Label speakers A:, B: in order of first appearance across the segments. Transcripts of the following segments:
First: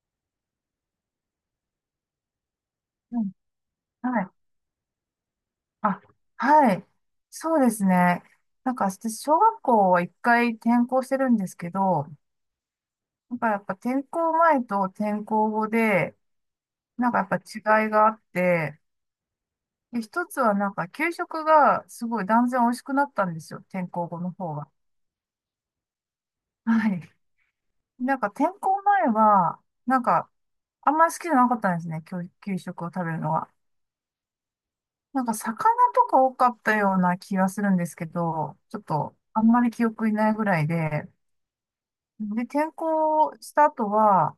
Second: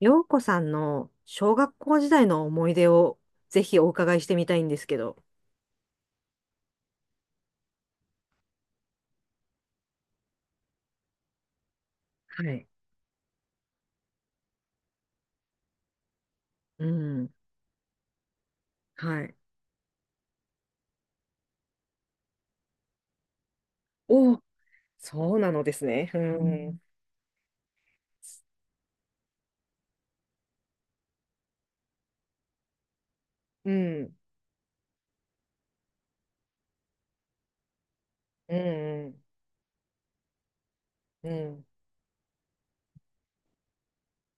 A: 洋子さんの小学校時代の思い出を
B: うん、
A: ぜひお伺い
B: は
A: し
B: い。
A: てみたいんですけど。
B: あ、はい。そうですね。私小学校は一回転校してるんですけど、
A: はい。
B: なんかやっぱ転校前と転校後で、
A: う
B: なんかやっ
A: ん。
B: ぱ違いがあって、
A: はい。
B: で、一つはなんか給食がすごい断然美味しくなったんですよ。転校後の
A: おお、
B: 方が。
A: そうなのですね。うう
B: はい。なんか転校前は、なんかあんまり好きじゃなかったんですね。給食を食べるのは。
A: ん。ん。
B: なんか魚とか多かったような気がするんですけ
A: う
B: ど、ちょっと
A: ん。
B: あんまり記憶にないぐらいで、
A: うん。う
B: で、転校した後は、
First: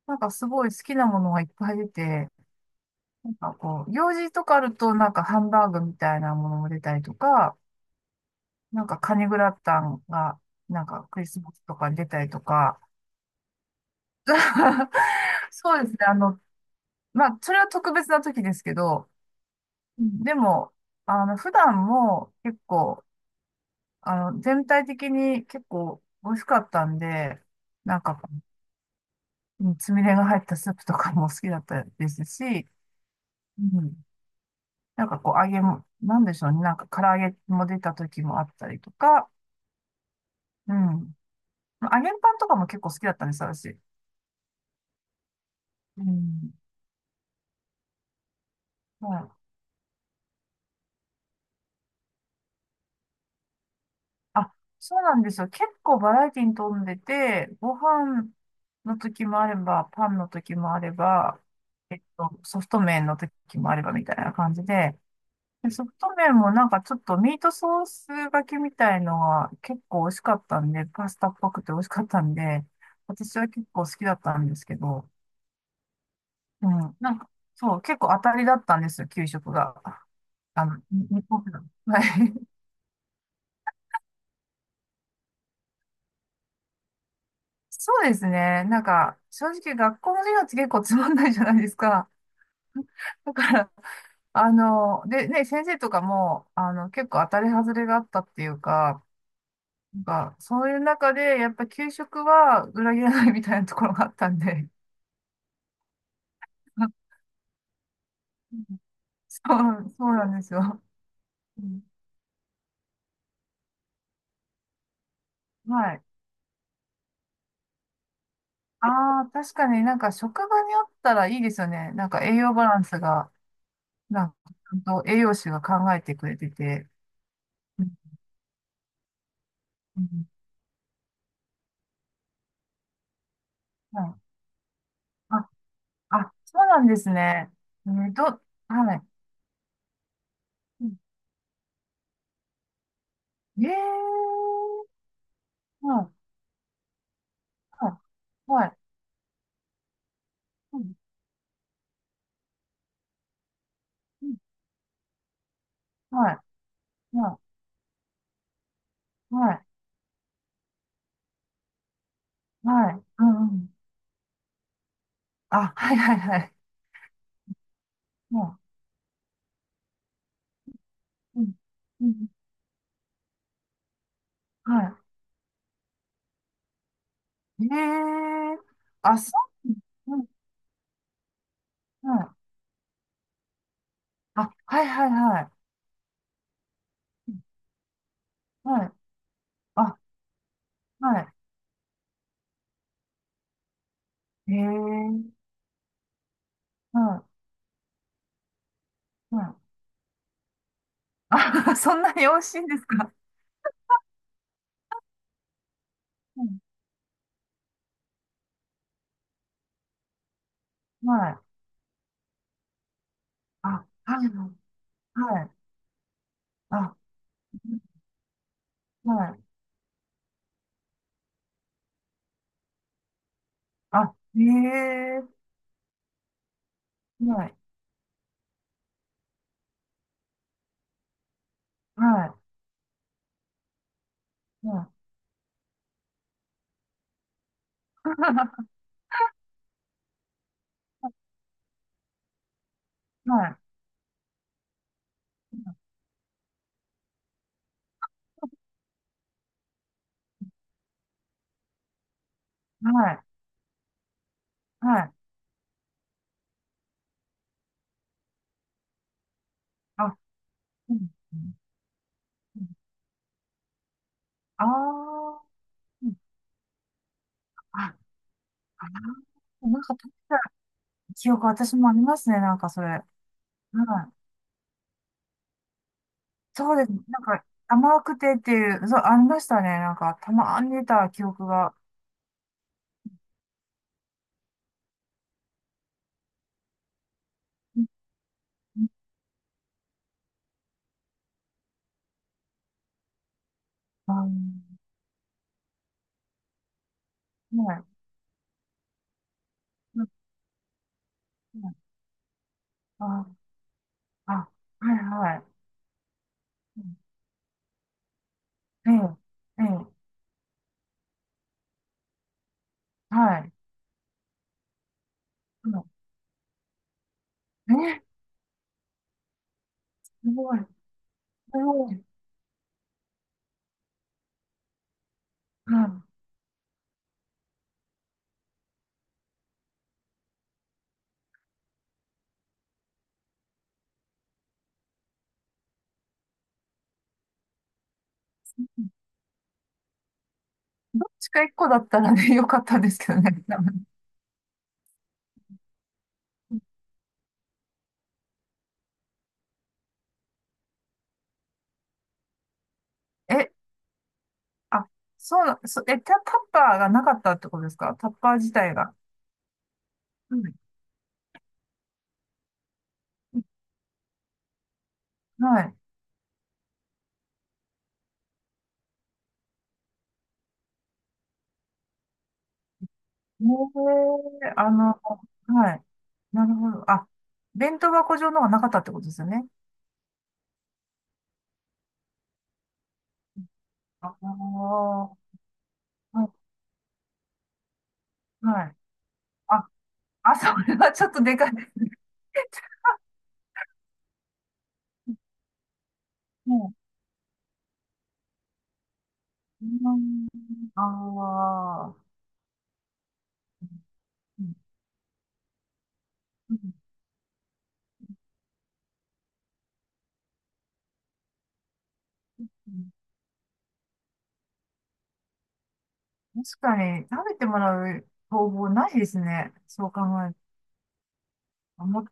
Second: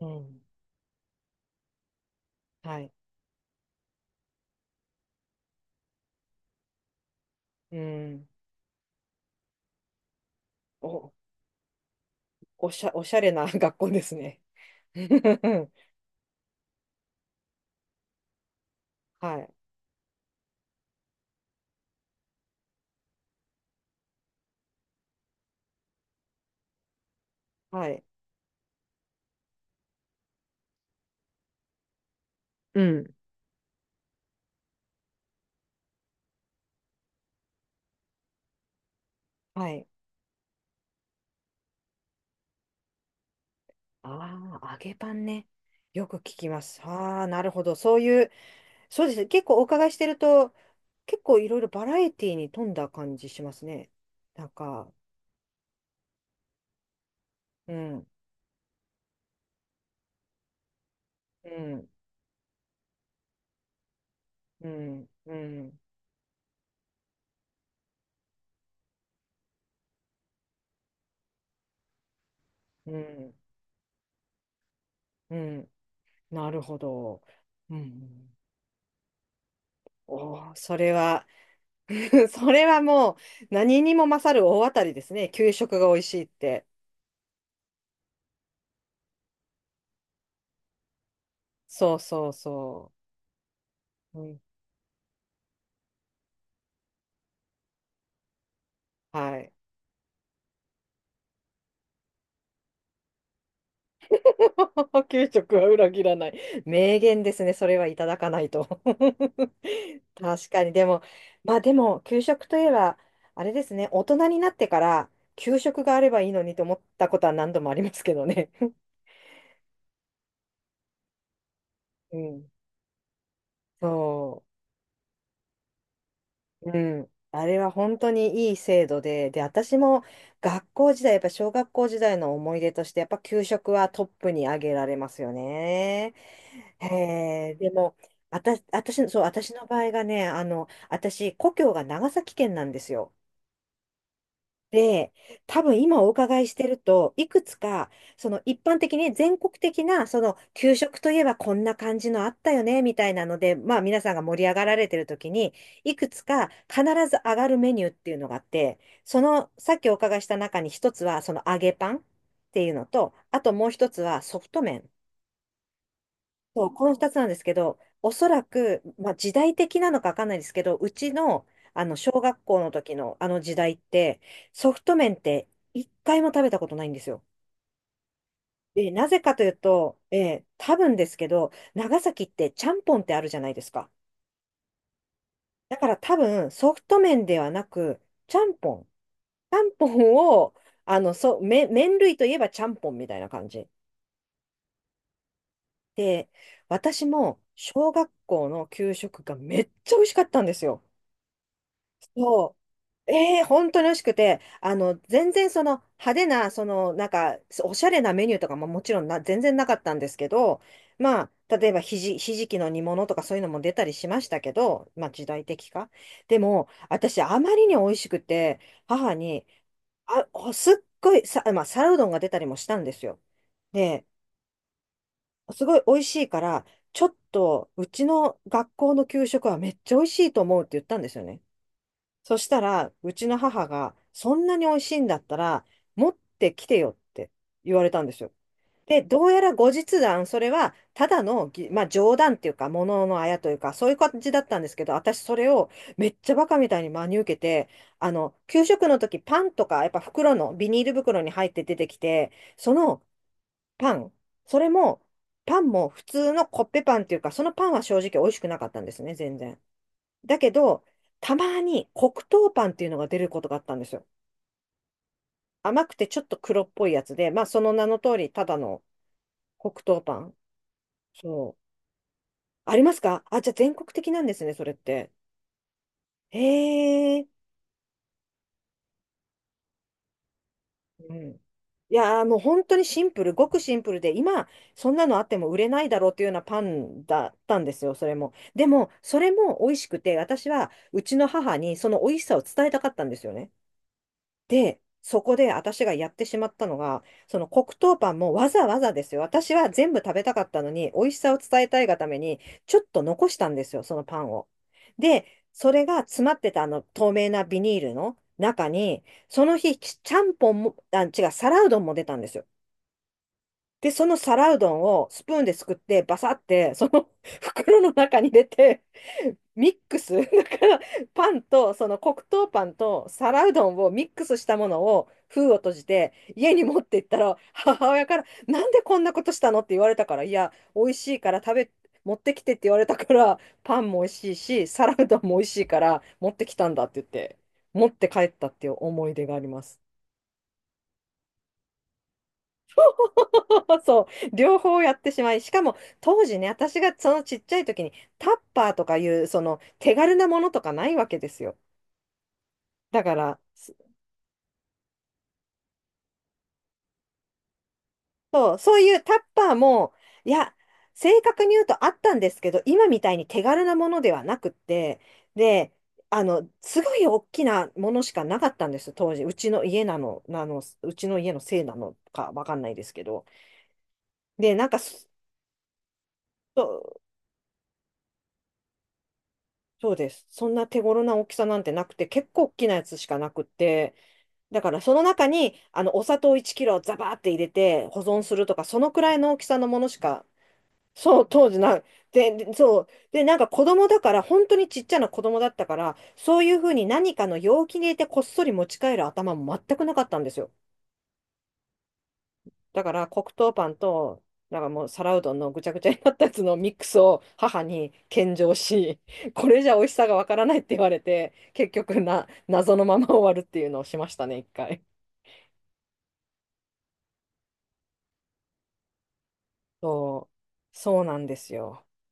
A: ん。
B: なん
A: う
B: か
A: ん。
B: すごい好きなものがいっぱい出て、
A: はい。
B: なんかこう、用事とかあるとなんかハンバーグみたいなものも出たりとか、
A: うん。
B: なんかカニグラタンが、なんか
A: お、
B: クリスマスとかに出たりと
A: お
B: か、
A: しゃ、おしゃれな 学校ですね。は
B: そうですね。まあ、それは特別な時ですけど、
A: い。
B: でも、あの、普段も結構あの、全体的に結構美味しかったんで、
A: は
B: なん
A: い。
B: か、うんつみれが入ったスープとかも 好きだったですし、
A: うん。
B: うん、なんかこう揚げも、なんでしょうね、なんか唐揚げも出た時もあったりとか、
A: はい。
B: うん。揚げパンとかも結構好きだったんです、私。
A: ああ、揚げパンね。
B: う
A: よく聞き
B: ん。
A: ます。ああ、なるほど。そういうそうで
B: は
A: すね。
B: い。
A: 結構お伺いしてると、結構いろいろバラエティに富んだ感じしますね。なん
B: あ、
A: か、
B: そうなんですよ。結構バラエティに富んでて、
A: う
B: ご
A: ん、
B: 飯の時もあれば、パンの時もあれば、
A: うん、
B: ソフト麺の時もあればみたいな感じ
A: う
B: で、
A: ん、う
B: で
A: ん、
B: ソフト麺もなんかちょっとミートソースがけみたいのが結構美味しかったんで、パスタっぽくて美味しかったんで、
A: うん、
B: 私は結構好きだったんですけど、
A: うん。なる
B: う
A: ほ
B: ん、
A: ど。う
B: そう、結構当
A: ん。
B: たりだったんですよ、給食が。
A: おー、
B: あ
A: そ
B: の、
A: れ
B: に日
A: は
B: 本の。はい。
A: それはもう何にも勝る大当たりですね。給食が美味しいって。
B: そうですね。なんか、正直学校の授業って結構つまんないじゃないです
A: そう
B: か。
A: そうそ
B: だから、
A: う。うん、
B: あの、でね、先生とかも、あの、結構当たり外れがあったっていうか、
A: はい。
B: なんか、そういう中で、やっぱ給食は裏切らないみたいなところがあったんで、
A: 給食は裏切らない。
B: うん
A: 名言ですね。それはいただかないと。
B: そう、そう なんで
A: 確
B: す
A: かに。
B: よ。
A: でも、まあ
B: う
A: で
B: ん
A: も、給食といえば、あれですね。大人になってから、給食
B: は
A: があ
B: い。
A: ればいいのにと思ったことは何度もありますけどね。
B: ああ、確かになんか職場にあったらいいですよね。なん
A: う
B: か栄
A: ん。
B: 養バランスが、なんか、
A: そう。
B: ちゃんと栄養士が考えてくれて
A: う
B: て。
A: ん。あれは
B: うん
A: 本当にいい制度で、で、私
B: う
A: も
B: ん
A: 学校時代、やっぱ小学校時代の思い出として、やっぱ給食は
B: は
A: トッ
B: い。
A: プに挙げられますよ
B: あ、
A: ね。
B: あ、そうな
A: へ
B: んですね。
A: え、で
B: え
A: も、
B: ー、ど、
A: 私、
B: は
A: 私
B: い。
A: の、そう、私の場合がね、
B: うん
A: 私、故郷が長崎県なんですよ。
B: ええ
A: で、多分今お
B: は
A: 伺いしてると、いくつか、
B: い、
A: その一
B: はい、
A: 般的に全国的な、その給
B: はい、うん
A: 食といえばこんな感じのあったよね、みたいなので、まあ皆さんが
B: うん
A: 盛り上がられてる時に、いくつ
B: はい、
A: か必ず上
B: は
A: がるメニューっていうのがあって、そ
B: い、
A: の、
B: はい、
A: さっきお伺いした中に一つは、その揚げパンっていうの
B: はい、
A: と、
B: う
A: あ
B: ん
A: と
B: う
A: もう
B: ん
A: 一つはソフト麺。
B: あ、はいはいはい。
A: そう、この二つなんですけど、おそら
B: も
A: く、まあ、時代的なのかわかんないですけど、うち
B: う、う
A: の、
B: ん、
A: あの、
B: う
A: 小
B: ん、
A: 学校の時のあの時代って、ソフト
B: は
A: 麺って一回も食べたことないんですよ。
B: い。ええー
A: で、な
B: あ、
A: ぜ
B: そ
A: かという
B: う、
A: と、
B: うん、
A: 多分ですけど、長
B: は
A: 崎っ
B: い。
A: てちゃんぽんってあるじゃないですか。
B: あ、はいはいはい。
A: だから多分、ソフト麺ではなく、ちゃんぽ
B: は
A: ん。
B: い。
A: ちゃんぽ
B: あ、
A: んを、あの、
B: は
A: そう、麺類といえばちゃんぽんみたいな感じ。
B: い。ええー
A: で、私
B: は
A: も小学校の給食が
B: い、は
A: めっ
B: い。
A: ちゃ美味しかったんですよ。
B: あ、そんなに美味し
A: そ
B: いんです
A: う、
B: か。
A: ええ本当に美味しくて、あの、全然その派手
B: う
A: な、
B: ん、
A: その、なんか、おしゃれなメニューとかももちろんな、全然なかったんですけど、ま
B: はい。
A: あ、例えばひじきの煮物とかそういうのも
B: あ、
A: 出たりしま
B: は
A: し
B: い
A: た
B: は
A: け
B: い、
A: ど、まあ時
B: は
A: 代
B: い。
A: 的か。でも、
B: あ、
A: 私、あまりに美味しくて、母
B: はい。
A: に、あ、おすっごいさ、まあ、皿うどんが出たりもしたんですよ。で、
B: あ、ええ
A: すごい美味しいから、ちょっ
B: ーはい、
A: と、うちの学校の給食はめっちゃ美味しいと思うって言ったんですよね。
B: は
A: そしたら、うちの母が、そんなに
B: い、
A: 美味
B: は
A: しいんだったら、持ってきてよって言われた
B: い。
A: んですよ。で、どうやら後日談、それは、ただの、まあ、冗談っていうか、もののあ
B: は
A: やとい
B: い、
A: うか、そういう感じだったんですけど、私、それをめっちゃバカみたいに真に受けて、あの、給食の時、パンとか、やっぱ袋の、ビニール袋に入って出てきて、そ
B: は
A: の
B: い、
A: パン、それ
B: は
A: も、
B: い。
A: パンも普通のコッペパンっていうか、そのパンは正直美味しくなかったんですね、全然。
B: あ、
A: だけど、
B: うん、
A: た
B: うん
A: まに黒糖
B: う
A: パ
B: ん
A: ンっていうのが出ることがあったんですよ。
B: あー
A: 甘くて
B: うん
A: ちょっと黒っぽいやつで、まあその名
B: あ、
A: の通り、ただの
B: あー、
A: 黒
B: なんか
A: 糖
B: 食べ
A: パン。
B: た記憶、
A: そう。
B: 私もありますね、なんか
A: あ
B: そ
A: り
B: れ。
A: ま
B: は
A: す
B: い。
A: かあ、じゃあ全国的なんですね、それって。
B: そうですね。
A: へ
B: なん
A: え。
B: か、甘くてっていう、そう、ありましたね。なんか、たまに出た
A: う
B: 記
A: ん。
B: 憶が。
A: いやーもう本当にシンプル、ごくシンプルで、今、そんなのあっても売れないだろうっていうようなパンだったんで
B: う
A: す
B: ん
A: よ、それも。で
B: うん
A: も、それも美味しくて、私はうちの母にその美味しさを伝えたかったんですよね。で、
B: あ
A: そこで私がやってしまったのが、その
B: の
A: 黒
B: はい。
A: 糖パンもわざわざですよ。私は全部
B: うん
A: 食べたかったのに、美味しさを
B: う
A: 伝え
B: ん
A: たいがために、ちょっと
B: あ、
A: 残したんですよ、そのパン
B: あ、
A: を。
B: はい
A: で、
B: はい。
A: それが詰まってたあ
B: う
A: の
B: ん
A: 透明なビニールの中
B: え
A: に、その
B: え、え
A: 日、ち
B: え、
A: ちゃんぽんも、あ、違う、皿うどんも出たんですよ。
B: はい。
A: で、その皿うどんをスプーンです
B: う
A: くっ
B: ん
A: て、バサって、その
B: え
A: 袋の
B: え、
A: 中に入れて、ミック
B: す
A: ス だ
B: ごい、す
A: からパンとそ
B: ご
A: の
B: い。
A: 黒糖パンと皿うどんをミックスしたものを封を閉
B: う
A: じ
B: ん
A: て家に持って行ったら母親から「なんでこんなことしたの？」って言われたから「いや美味しいから持ってきて」って言われたからパンも美味しいし皿うどんも美味しいから持ってきたんだって言って持って帰ったっていう思い出があります。
B: どっちか一個だったらね、よかったんですけどね。多 分
A: そう、両方やってしまい、しかも当時ね、私がそのちっちゃい時にタッパーとかいうその手軽なものとかないわけですよ。だから、
B: え、あ、そうな、そ、え、タ、タッパーがなかったってことですか。タッパー自
A: そう、
B: 体
A: そうい
B: が。
A: うタッパーも、い
B: う
A: や、
B: ん
A: 正確に言うとあったんですけど、今みたいに手軽なものではなくって、
B: は
A: で、
B: い。
A: あの、すごい大きなものしかなかったんです、当時。うちの家のせいなのかわかんないですけど。
B: ねえ
A: で、
B: あの、はい。なる
A: そ
B: ほど。
A: う、
B: あ、弁当箱状のがなかったってことですよね。
A: そうです。そんな手頃な大きさなんてなくて、結構大きなやつしかなくって、
B: あ
A: だから
B: あ、
A: その中に、あの、お砂
B: は
A: 糖
B: い。
A: 1キロザバーって入れて保存するとか、
B: はい。
A: そのくらいの大きさの
B: あ、
A: ものしか、
B: あ、それはちょっと
A: そう、
B: でか
A: 当
B: い。
A: 時な、で、でそう。で、なんか子供だから、本当にちっちゃな子 供だったから、そういうふう
B: も
A: に何かの容器に入れてこっそり持ち帰る頭も全くなかっ
B: う、
A: たんですよ。
B: ああー、
A: だから黒糖パンと、
B: うん
A: なんかもう皿うどんのぐちゃぐちゃになったやつ
B: う
A: のミ
B: ん
A: ックスを母に献上し、これじゃ美味しさがわからないって言われて、結局な、
B: う
A: 謎の
B: ん
A: まま終わるっていうのをしましたね、一回。
B: 確かに食べてもらう方法ないですね。そう考
A: そ
B: える
A: う、そうなんです
B: と。
A: よ。
B: 持って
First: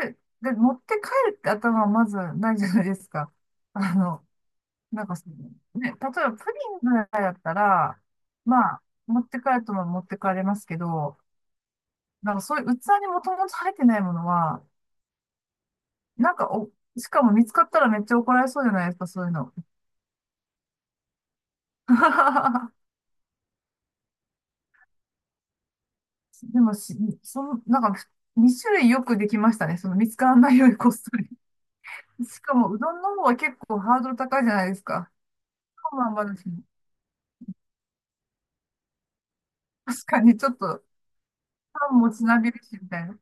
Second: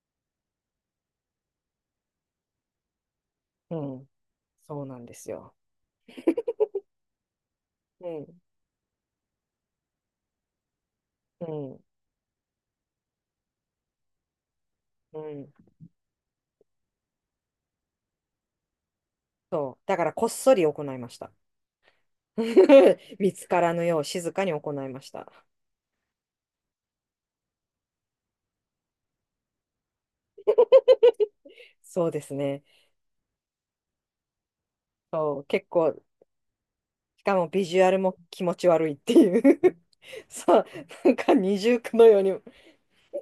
B: 帰る。で、持って帰るって頭はまずないじゃないですか。
A: う
B: あ
A: ん、
B: の、
A: そうなん
B: なん
A: で
B: かそ
A: す
B: の、ね、
A: よ。
B: 例えばプリンぐらいだったら、
A: うん、
B: まあ、持って帰るとも持って帰れますけど、
A: うん、
B: なんかそういう器にもともと入ってないものは、
A: うん。
B: なんかお、しかも見つかったらめっちゃ怒られそうじゃないですか、そういうの。
A: そう。だからこっそり行いました。見つからぬよう静かに行いました。
B: でもし、その、なんか、2種類よくできましたね。その見つからないよりこっそり。
A: そうです
B: しか
A: ね。
B: も、うどんの方は結構ハードル高いじゃないですか。
A: そう、結
B: パン
A: 構、
B: も余るし、
A: しかもビジュアルも気持ち悪いっていう
B: 確か にちょっ
A: そう、
B: と、
A: なんか二重
B: パ
A: 苦
B: ン
A: の
B: も
A: よう
B: つ
A: に。
B: なびるし、みたいな。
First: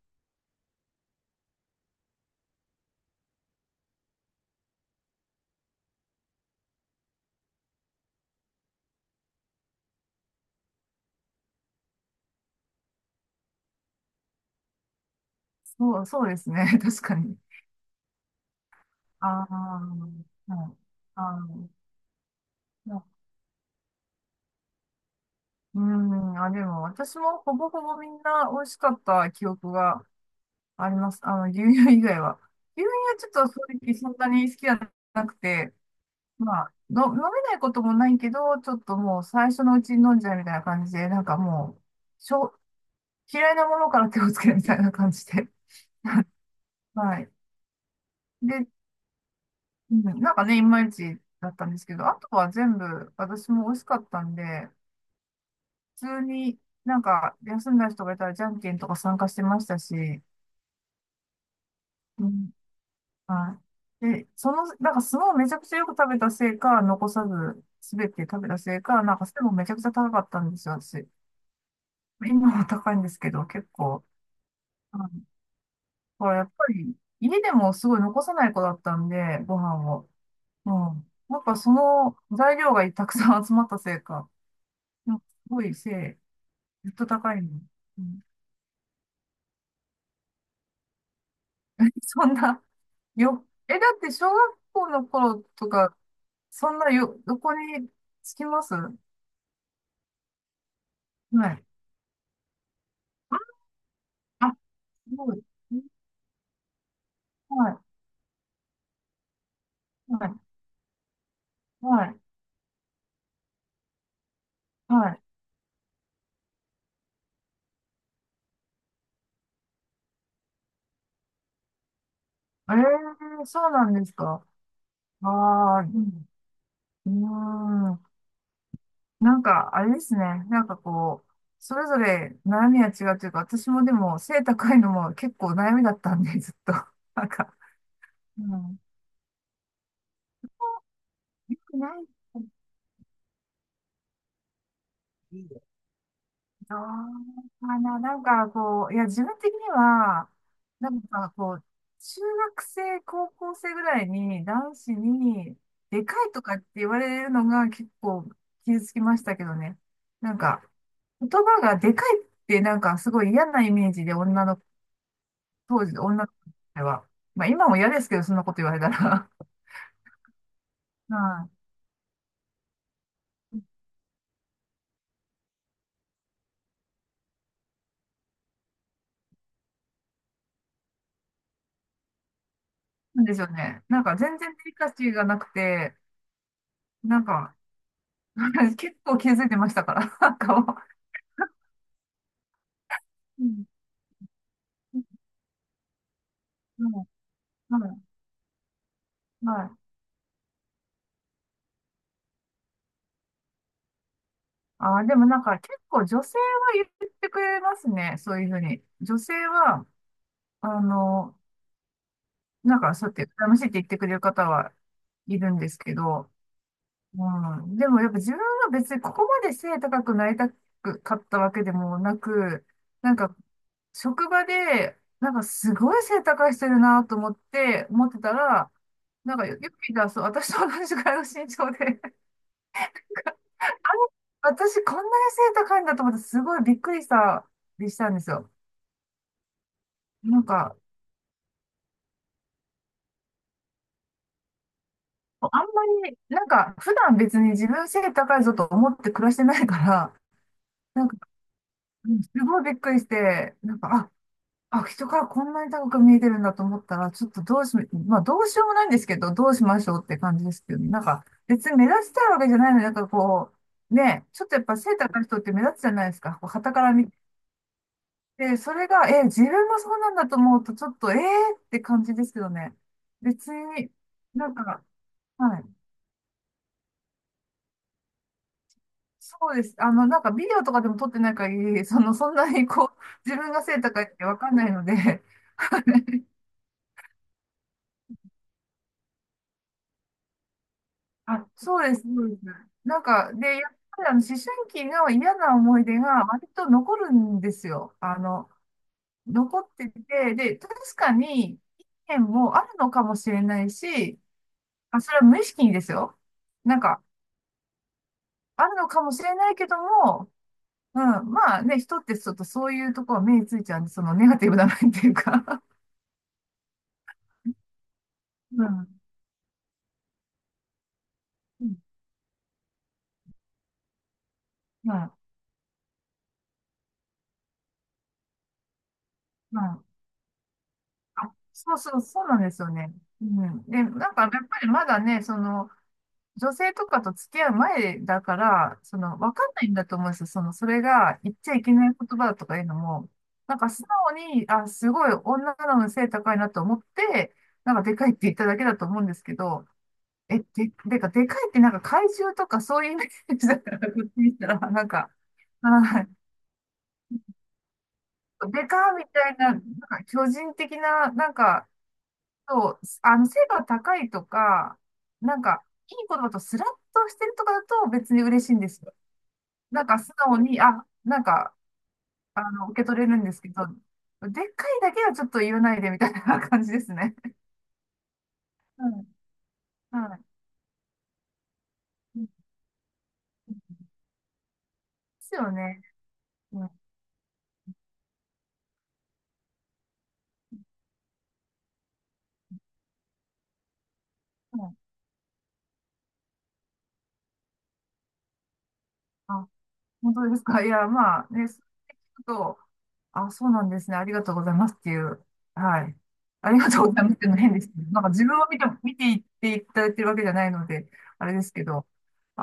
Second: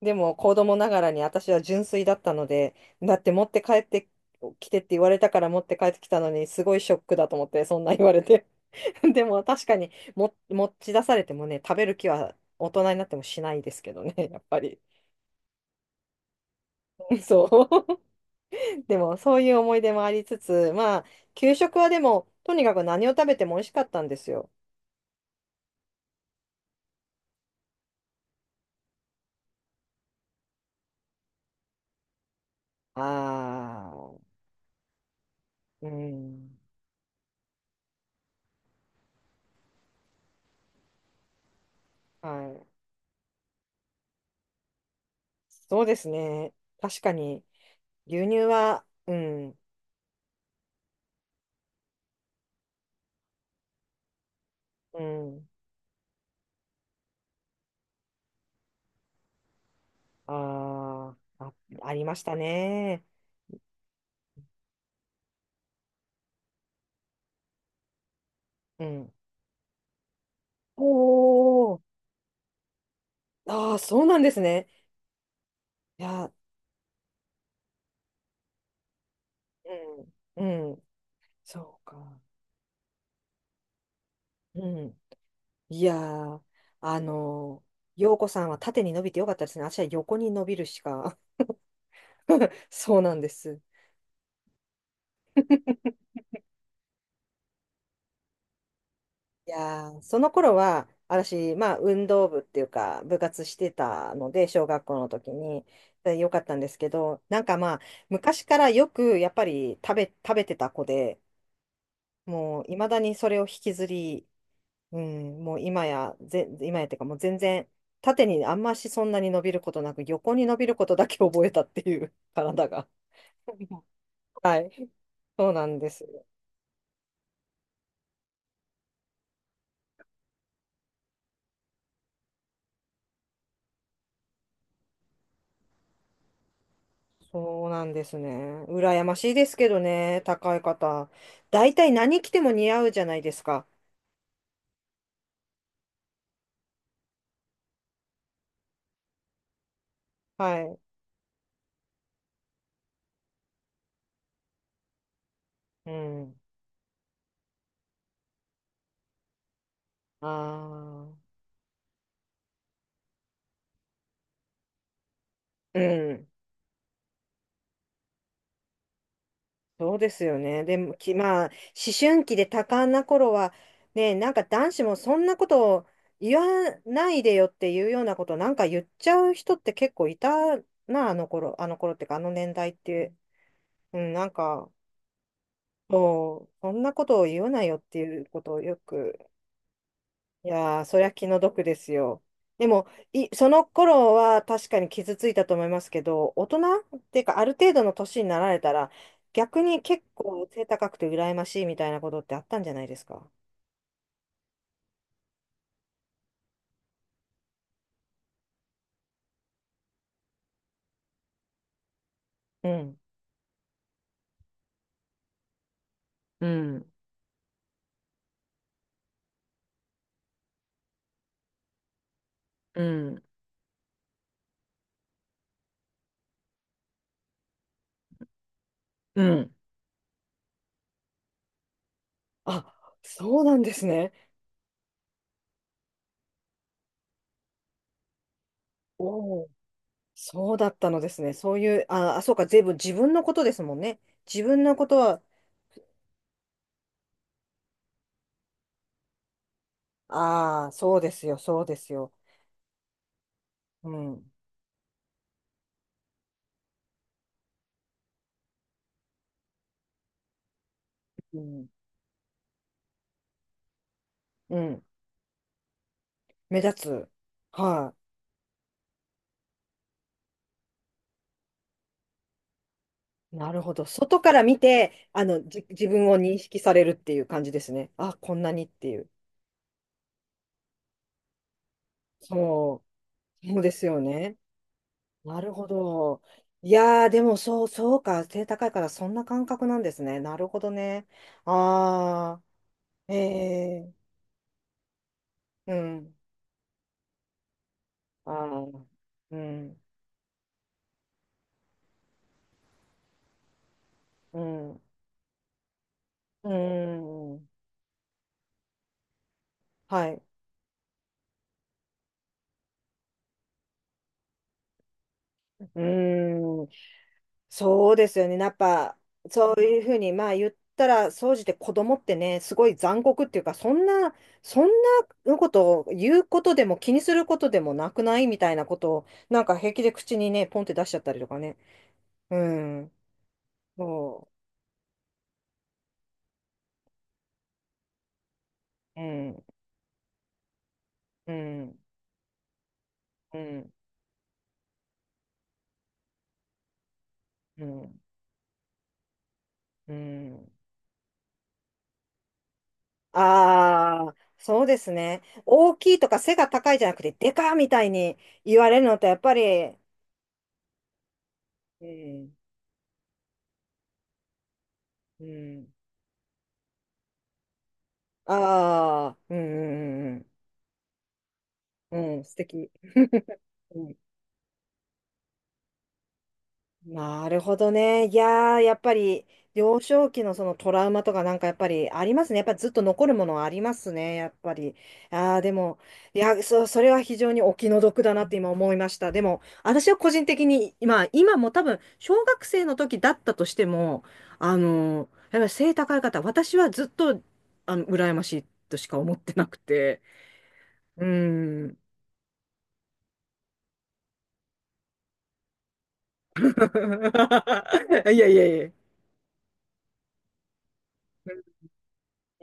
A: でも子供ながらに私は純粋だったので、だって持って帰ってきてって言われたから持って帰ってきたのに、すごいショックだと思って、そんな言われて。でも確かにも持ち出されてもね、食べる気は大人になってもしないですけどね、やっぱり。
B: そう、そうですね。確か に。
A: そう。でも、そう
B: あ
A: いう思い出も
B: あ、
A: ありつ
B: は
A: つ、
B: い。
A: まあ、
B: あ
A: 給
B: の、
A: 食はでも、とにかく
B: ま
A: 何を食べても美味しかったんですよ。
B: うん、あ、でも私もほぼほぼみんな美味しかった記憶があります。あの、牛乳以外は。牛乳はちょっと正
A: あ
B: 直そんな
A: あ、
B: に好きじゃなくて、
A: うん。
B: まあ、の、飲めないこともないけど、ちょっともう最初のうちに飲んじゃうみたいな感じで、なんかもう、
A: は
B: しょ、
A: い。
B: 嫌いなものから手をつけるみたいな感じで。
A: そうですね。確か
B: はい。
A: に、牛乳
B: で、
A: は、うん、
B: うん、なんかね、いまいちだったんですけど、あとは全部私も美味しかったんで、
A: うん、
B: 普通になんか休んだ人がいたらじゃんけんとか参加してましたし、
A: あーあ、ありまし
B: う
A: た
B: ん。
A: ね。
B: はい。で、その、なんか相撲をめちゃくちゃよく食べたせいか、残さず、すべて食べたせい
A: う
B: か、
A: ん。
B: なんか背もめちゃくちゃ高かったんですよ、
A: お
B: 私。
A: お、
B: 今は高いんですけど、結
A: ああ、そ
B: 構。
A: うなんですね。
B: うん
A: い
B: こ
A: や、
B: れやっぱり、家でもすごい残さない子だったんで、ご飯を。
A: う
B: う
A: ん、
B: ん。
A: うん、
B: やっぱそ
A: そう
B: の
A: か。
B: 材料がたくさん集まったせいか、
A: うん。
B: なんかすごい
A: いや
B: せ
A: ー、
B: い、ずっ
A: あ
B: と高いの。
A: の
B: う
A: 陽
B: ん
A: 子さんは縦に伸びてよかったですね。私は横に伸びるしか。
B: そん な、
A: そうなんです。
B: だって小学校の頃とか、そんなよ、どこにつきますは
A: いやー、その頃は、私、まあ、
B: い。
A: 運動部っていうか、部活してたので、
B: あ、
A: 小学校の
B: す
A: 時
B: ごい。
A: に、でよかったんですけど、なんか
B: は
A: まあ、
B: い、
A: 昔からよく、やっぱり食べ、
B: は
A: 食
B: い、
A: べてた子で、
B: はい、
A: もう、いまだにそれを引きずり、う
B: はい。
A: ん、もう今や、今やっていうか、もう全然、縦にあんましそんなに伸びることなく、横に伸びることだけ覚えたっていう、体
B: ええ
A: が。
B: ー、そう なんですか。
A: はい、
B: あ
A: そうなん
B: あ、う
A: です。
B: ん。うーんなんか、あれですね。なんかこう、それぞれ悩みは違うというか、私もでも背高いのも結構悩みだったんで、ずっと。なんか、
A: そうなんです
B: う
A: ね。
B: ん。
A: 羨ましいですけどね、高い方。
B: よ
A: 大
B: くな
A: 体何
B: い。
A: 着ても似合うじゃないですか。
B: あーあの、なんかこう、いや、自分的には、
A: はい。
B: なんかこう、中学生、高校生ぐらいに男子に、
A: う
B: でかい
A: ん。
B: とかって言われるのが結構傷つきましたけどね。
A: あ
B: なんか、言
A: あ。
B: 葉がでかいってなんかすごい嫌なイメージで女の、
A: う
B: 当時、女
A: ん。
B: の子では。まあ今も嫌ですけど、そんなこと言われたら。
A: そうですよね。でも、まあ、
B: は
A: 思春期で多感な頃は、
B: い。
A: ね、なんか男子もそんなことを言わないでよっていうようなことなんか言っちゃう人って結構いたな、あの頃っていうか、あの年代って。
B: なんでしょうね。
A: う
B: なん
A: ん、
B: か
A: なん
B: 全然デ
A: か、
B: リカシーがなくて、
A: そう、そんなこ
B: な
A: とを
B: ん
A: 言わ
B: か、
A: ないよっていうことをよ
B: 結
A: く
B: 構気づいてましたから、なん
A: い
B: かも
A: やー、そりゃ気の毒ですよ。でも、
B: う
A: その
B: ん
A: 頃は確かに傷ついたと思いますけど、大人っていう
B: は
A: か、ある程
B: い、
A: 度
B: は
A: の
B: い、
A: 年になられたら、
B: は
A: 逆
B: い。
A: に結構背高くて羨ましいみたいなことってあったんじゃないですか。
B: ああ、でもなんか結構女性は言ってくれますね。そういうふうに。女性は、あの、
A: う
B: なんか
A: ん。
B: そうやって羨ましいって言ってくれる方はいるんですけど、
A: うん、
B: うん。でもやっぱ自分は別にここまで背高くなりたくかったわけでもなく、
A: う
B: なん
A: ん、
B: か職場で、なんかすごい背高い人いるなと思って、思ってたら、
A: う
B: なんか
A: ん。
B: よよく見たら、そう、私と同じくらいの身長で
A: あ、そうなん
B: あ
A: で
B: れ
A: すね。
B: 私、こんなに背高いんだと思って、すごいびっくりした、でしたんですよ。
A: おお、
B: なん
A: そうだっ
B: か、
A: たのですね。そういう、あ、あそうか、全部自分のことですもんね。自分のことは、
B: あんまり、なんか、普段別に自分背高いぞと思って暮らしてないから、
A: ああ、そう
B: なん
A: で
B: か、
A: すよ、そうです
B: う
A: よ。
B: ん、すごいびっくりして、なん
A: う
B: か、
A: ん、
B: あ、人からこんなに高く見えてるんだと思ったら、ちょっとどうし、まあ、どうしようもないんですけど、どうしましょうって感じですけどね。なんか、
A: う
B: 別
A: ん、
B: に目立ちたいわけじゃないのに、なんかこう、ね、ちょっと
A: う
B: やっぱ
A: ん、
B: 背高い人って目立つじゃないですか。こう、
A: 目
B: 傍
A: 立
B: から見
A: つ。はい。
B: で、それが、え、自分もそうなんだと思うと、ちょっと、えーって感じですけどね。別
A: なるほど。
B: に、
A: 外から
B: なん
A: 見
B: か、
A: て、あの、
B: はい。
A: 自分を認識されるっていう感じですね。あ、こんなにっていう。
B: そうです。なんかビデオとかでも撮ってない限り、その、そんなに
A: そ
B: こう、自
A: う、
B: 分
A: そう
B: が
A: で
B: 背
A: すよ
B: 高いって
A: ね。
B: わかんないので、
A: なるほど。いやー、でもそう、そうか。背高いからそんな感覚なんですね。なるほどね。
B: あ、そうです、そうで
A: あ
B: す。なん
A: ー、
B: か、で、やっ
A: え
B: ぱり思春期の嫌な
A: ー、う
B: 思い出
A: ん。
B: が割と残るんですよ。
A: あー、う
B: 残っ
A: ん、
B: てて、で、確かに、意見もあるのかもしれないし、
A: うん、
B: あ、それは無意識にですよ。
A: う
B: なんか、
A: ん。
B: あるのかもしれないけど
A: はい。
B: も、うん、まあね、人ってちょっとそういうところ目についちゃうんで、そのネガティブな面っていうか、
A: うん。そうですよね。やっ
B: う
A: ぱ、
B: ん、
A: そういうふうに、まあ言ったら、総じて
B: う
A: 子
B: ん、
A: 供ってね、すごい残酷っていうか、そんな、そん
B: まあ、
A: なことを言うことでも気にすることでもなくないみたいなことを、なんか
B: ま
A: 平
B: あ、
A: 気で口にね、ポンって出しちゃったりと
B: あ、
A: かね。
B: そうそう、そう
A: う
B: なんですよ
A: ん。
B: ね。うん。で、なんかや
A: そ
B: っぱりまだね、その、女性とかと付き合う前だから、そ
A: う。う
B: の、わ
A: ん。
B: かんないんだと思うんですよ。その、それが
A: う
B: 言っちゃいけ
A: ん。
B: ない言葉だとかいうのも、
A: う
B: なんか
A: ん。
B: 素直に、あ、すごい女なのに背高いなと思って、
A: う
B: なんかで
A: ん。
B: かいって言っただけだと思うんですけど、
A: う
B: え、で、
A: ん。
B: でかいってなんか怪獣とかそういうイメージだから、こ
A: あ
B: っち
A: あ、
B: 見たら、
A: そうで
B: なん
A: す
B: か、
A: ね。大きい
B: は
A: と
B: い。
A: か背が高いじゃなくて、でかみたいに言
B: で
A: わ
B: か
A: れるの
B: ー
A: っ
B: み
A: て、やっ
B: た
A: ぱ
B: い
A: り、
B: な、なんか巨人的な、なんか、
A: うん。
B: そう、背が高いとか、
A: う
B: なんか、
A: ん。
B: いい言葉とスラッとしてるとかだと別に嬉しいんですよ。
A: ああ、うん
B: なんか
A: う
B: 素
A: んうん
B: 直に、あ、なんか、
A: うん。うん、素敵。
B: 受け取れるんで すけど、
A: うん
B: でっかいだけはちょっと言わないでみたいな感じですね。
A: なるほどね。いやー、やっ
B: う
A: ぱ
B: ん。
A: り幼少
B: は
A: 期のそのトラウマとかなんかやっぱりあり
B: い。
A: ますね。
B: で
A: やっぱりずっと残るものはありますね。やっぱり。あ
B: す
A: あ、
B: よ
A: でも、
B: ね。
A: いや、
B: うん。
A: それは非常にお気の毒だなって今思いました。でも、私は個人的に、まあ今も多分、小学生の時だったとしても、あ
B: うん。
A: のーやっぱり背高い方、私はずっと、あの、羨ましいとしか思ってな
B: あ、
A: くて。
B: 本当ですか？いや、
A: う
B: まあ、ね、そう
A: ん。
B: 聞くと、あ、そうなんですね。ありがとうございますっていう。はい。ありがとうございますっていうの変ですけど、なんか
A: い
B: 自
A: やい
B: 分
A: や
B: を見
A: い
B: て、
A: や。
B: 見ていっていただいてるわけじゃないので、あれですけど、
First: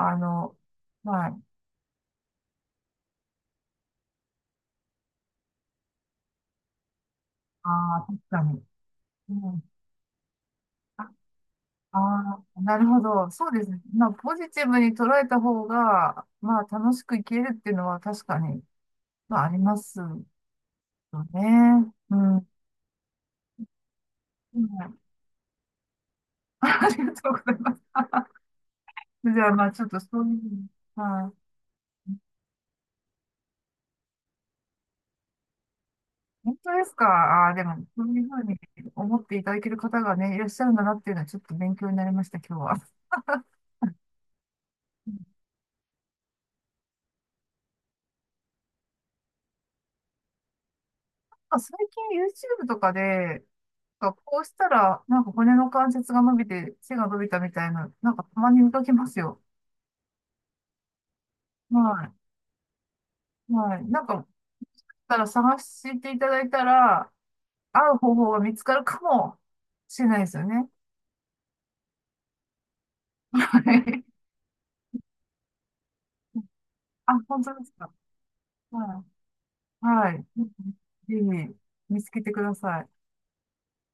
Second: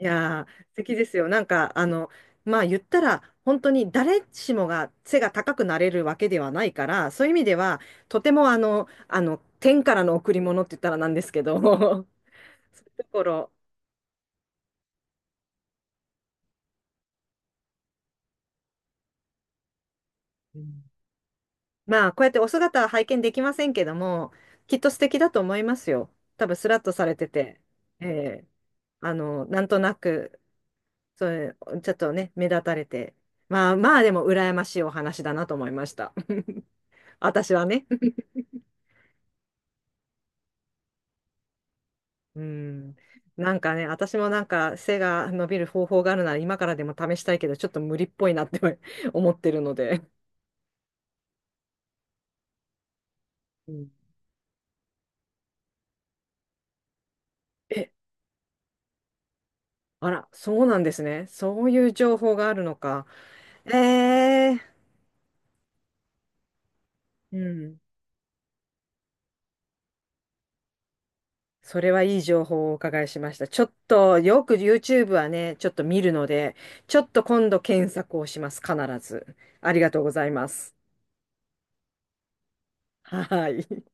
A: いやー、
B: の、
A: 素敵ですよ。
B: は
A: な
B: い。
A: んか、あの、まあ言ったら、本当に誰しもが背が高くなれるわけではないから、そういう意味で
B: あ
A: は、
B: あ、確
A: とて
B: か
A: もあ
B: に。
A: の、あ
B: う
A: の、
B: ん、
A: 天からの贈り物って言ったらな
B: あ
A: んですけど、そ
B: あー、なる
A: うい
B: ほ
A: うとこ
B: ど。そう
A: ろ、
B: ですね。まあ、ポジティブに捉えた方が、まあ、楽しく生きれるっていうのは確かに、まあ、ありますよ
A: うん
B: ね。
A: まあ、
B: う
A: こうやっ
B: ん。う
A: てお
B: ん。
A: 姿は拝見できませんけども、きっと素敵だと思いますよ。多分、スラッ
B: あ
A: と
B: り
A: さ
B: が
A: れて
B: とうござい
A: て、
B: ます。
A: ええあ
B: じ
A: の、
B: ゃあ、
A: な
B: ま
A: ん
B: あ、
A: と
B: ちょっ
A: な
B: とそうい
A: く、
B: う、
A: そ
B: はい。
A: れ、ちょっとね、目立たれて。まあまあ、でも、羨ましいお話だなと思いました。
B: 本当ですか？ああ
A: 私
B: ー、で
A: は
B: も、
A: ね。
B: そう いうふうに思っていただける方がね、いらっしゃるんだなっていうのはちょっと勉強になりました、
A: う
B: 今日は。
A: ん。なんかね、私もなんか背が
B: ま
A: 伸びる方法があるなら今からでも試したいけど、ちょっと無理っぽいなって 思ってるので。
B: あ最近 YouTube とかで、
A: うん
B: なんかこうしたら、なんか骨の関節が伸びて背が伸びたみたい
A: え、
B: な、なんかたまに見かけますよ。
A: あら、そうなんですね。そういう
B: は
A: 情報があるのか。
B: い。
A: え
B: はい。なんか、も
A: ー
B: しかしたら探していただいたら、
A: うん。
B: 合う方法が見つかるかもしれないですよね。
A: それはいい情報をお伺いしまし
B: は
A: た。ちょっ
B: い。
A: と、よく YouTube はね、ちょっと見るの で、ちょっ
B: あ、
A: と
B: 本
A: 今
B: 当
A: 度
B: です
A: 検
B: か。
A: 索をします。必
B: は
A: ず。あり
B: い。
A: がとうご
B: はい。
A: ざい
B: ぜ
A: ます。
B: ひ見つけてください。
A: はい。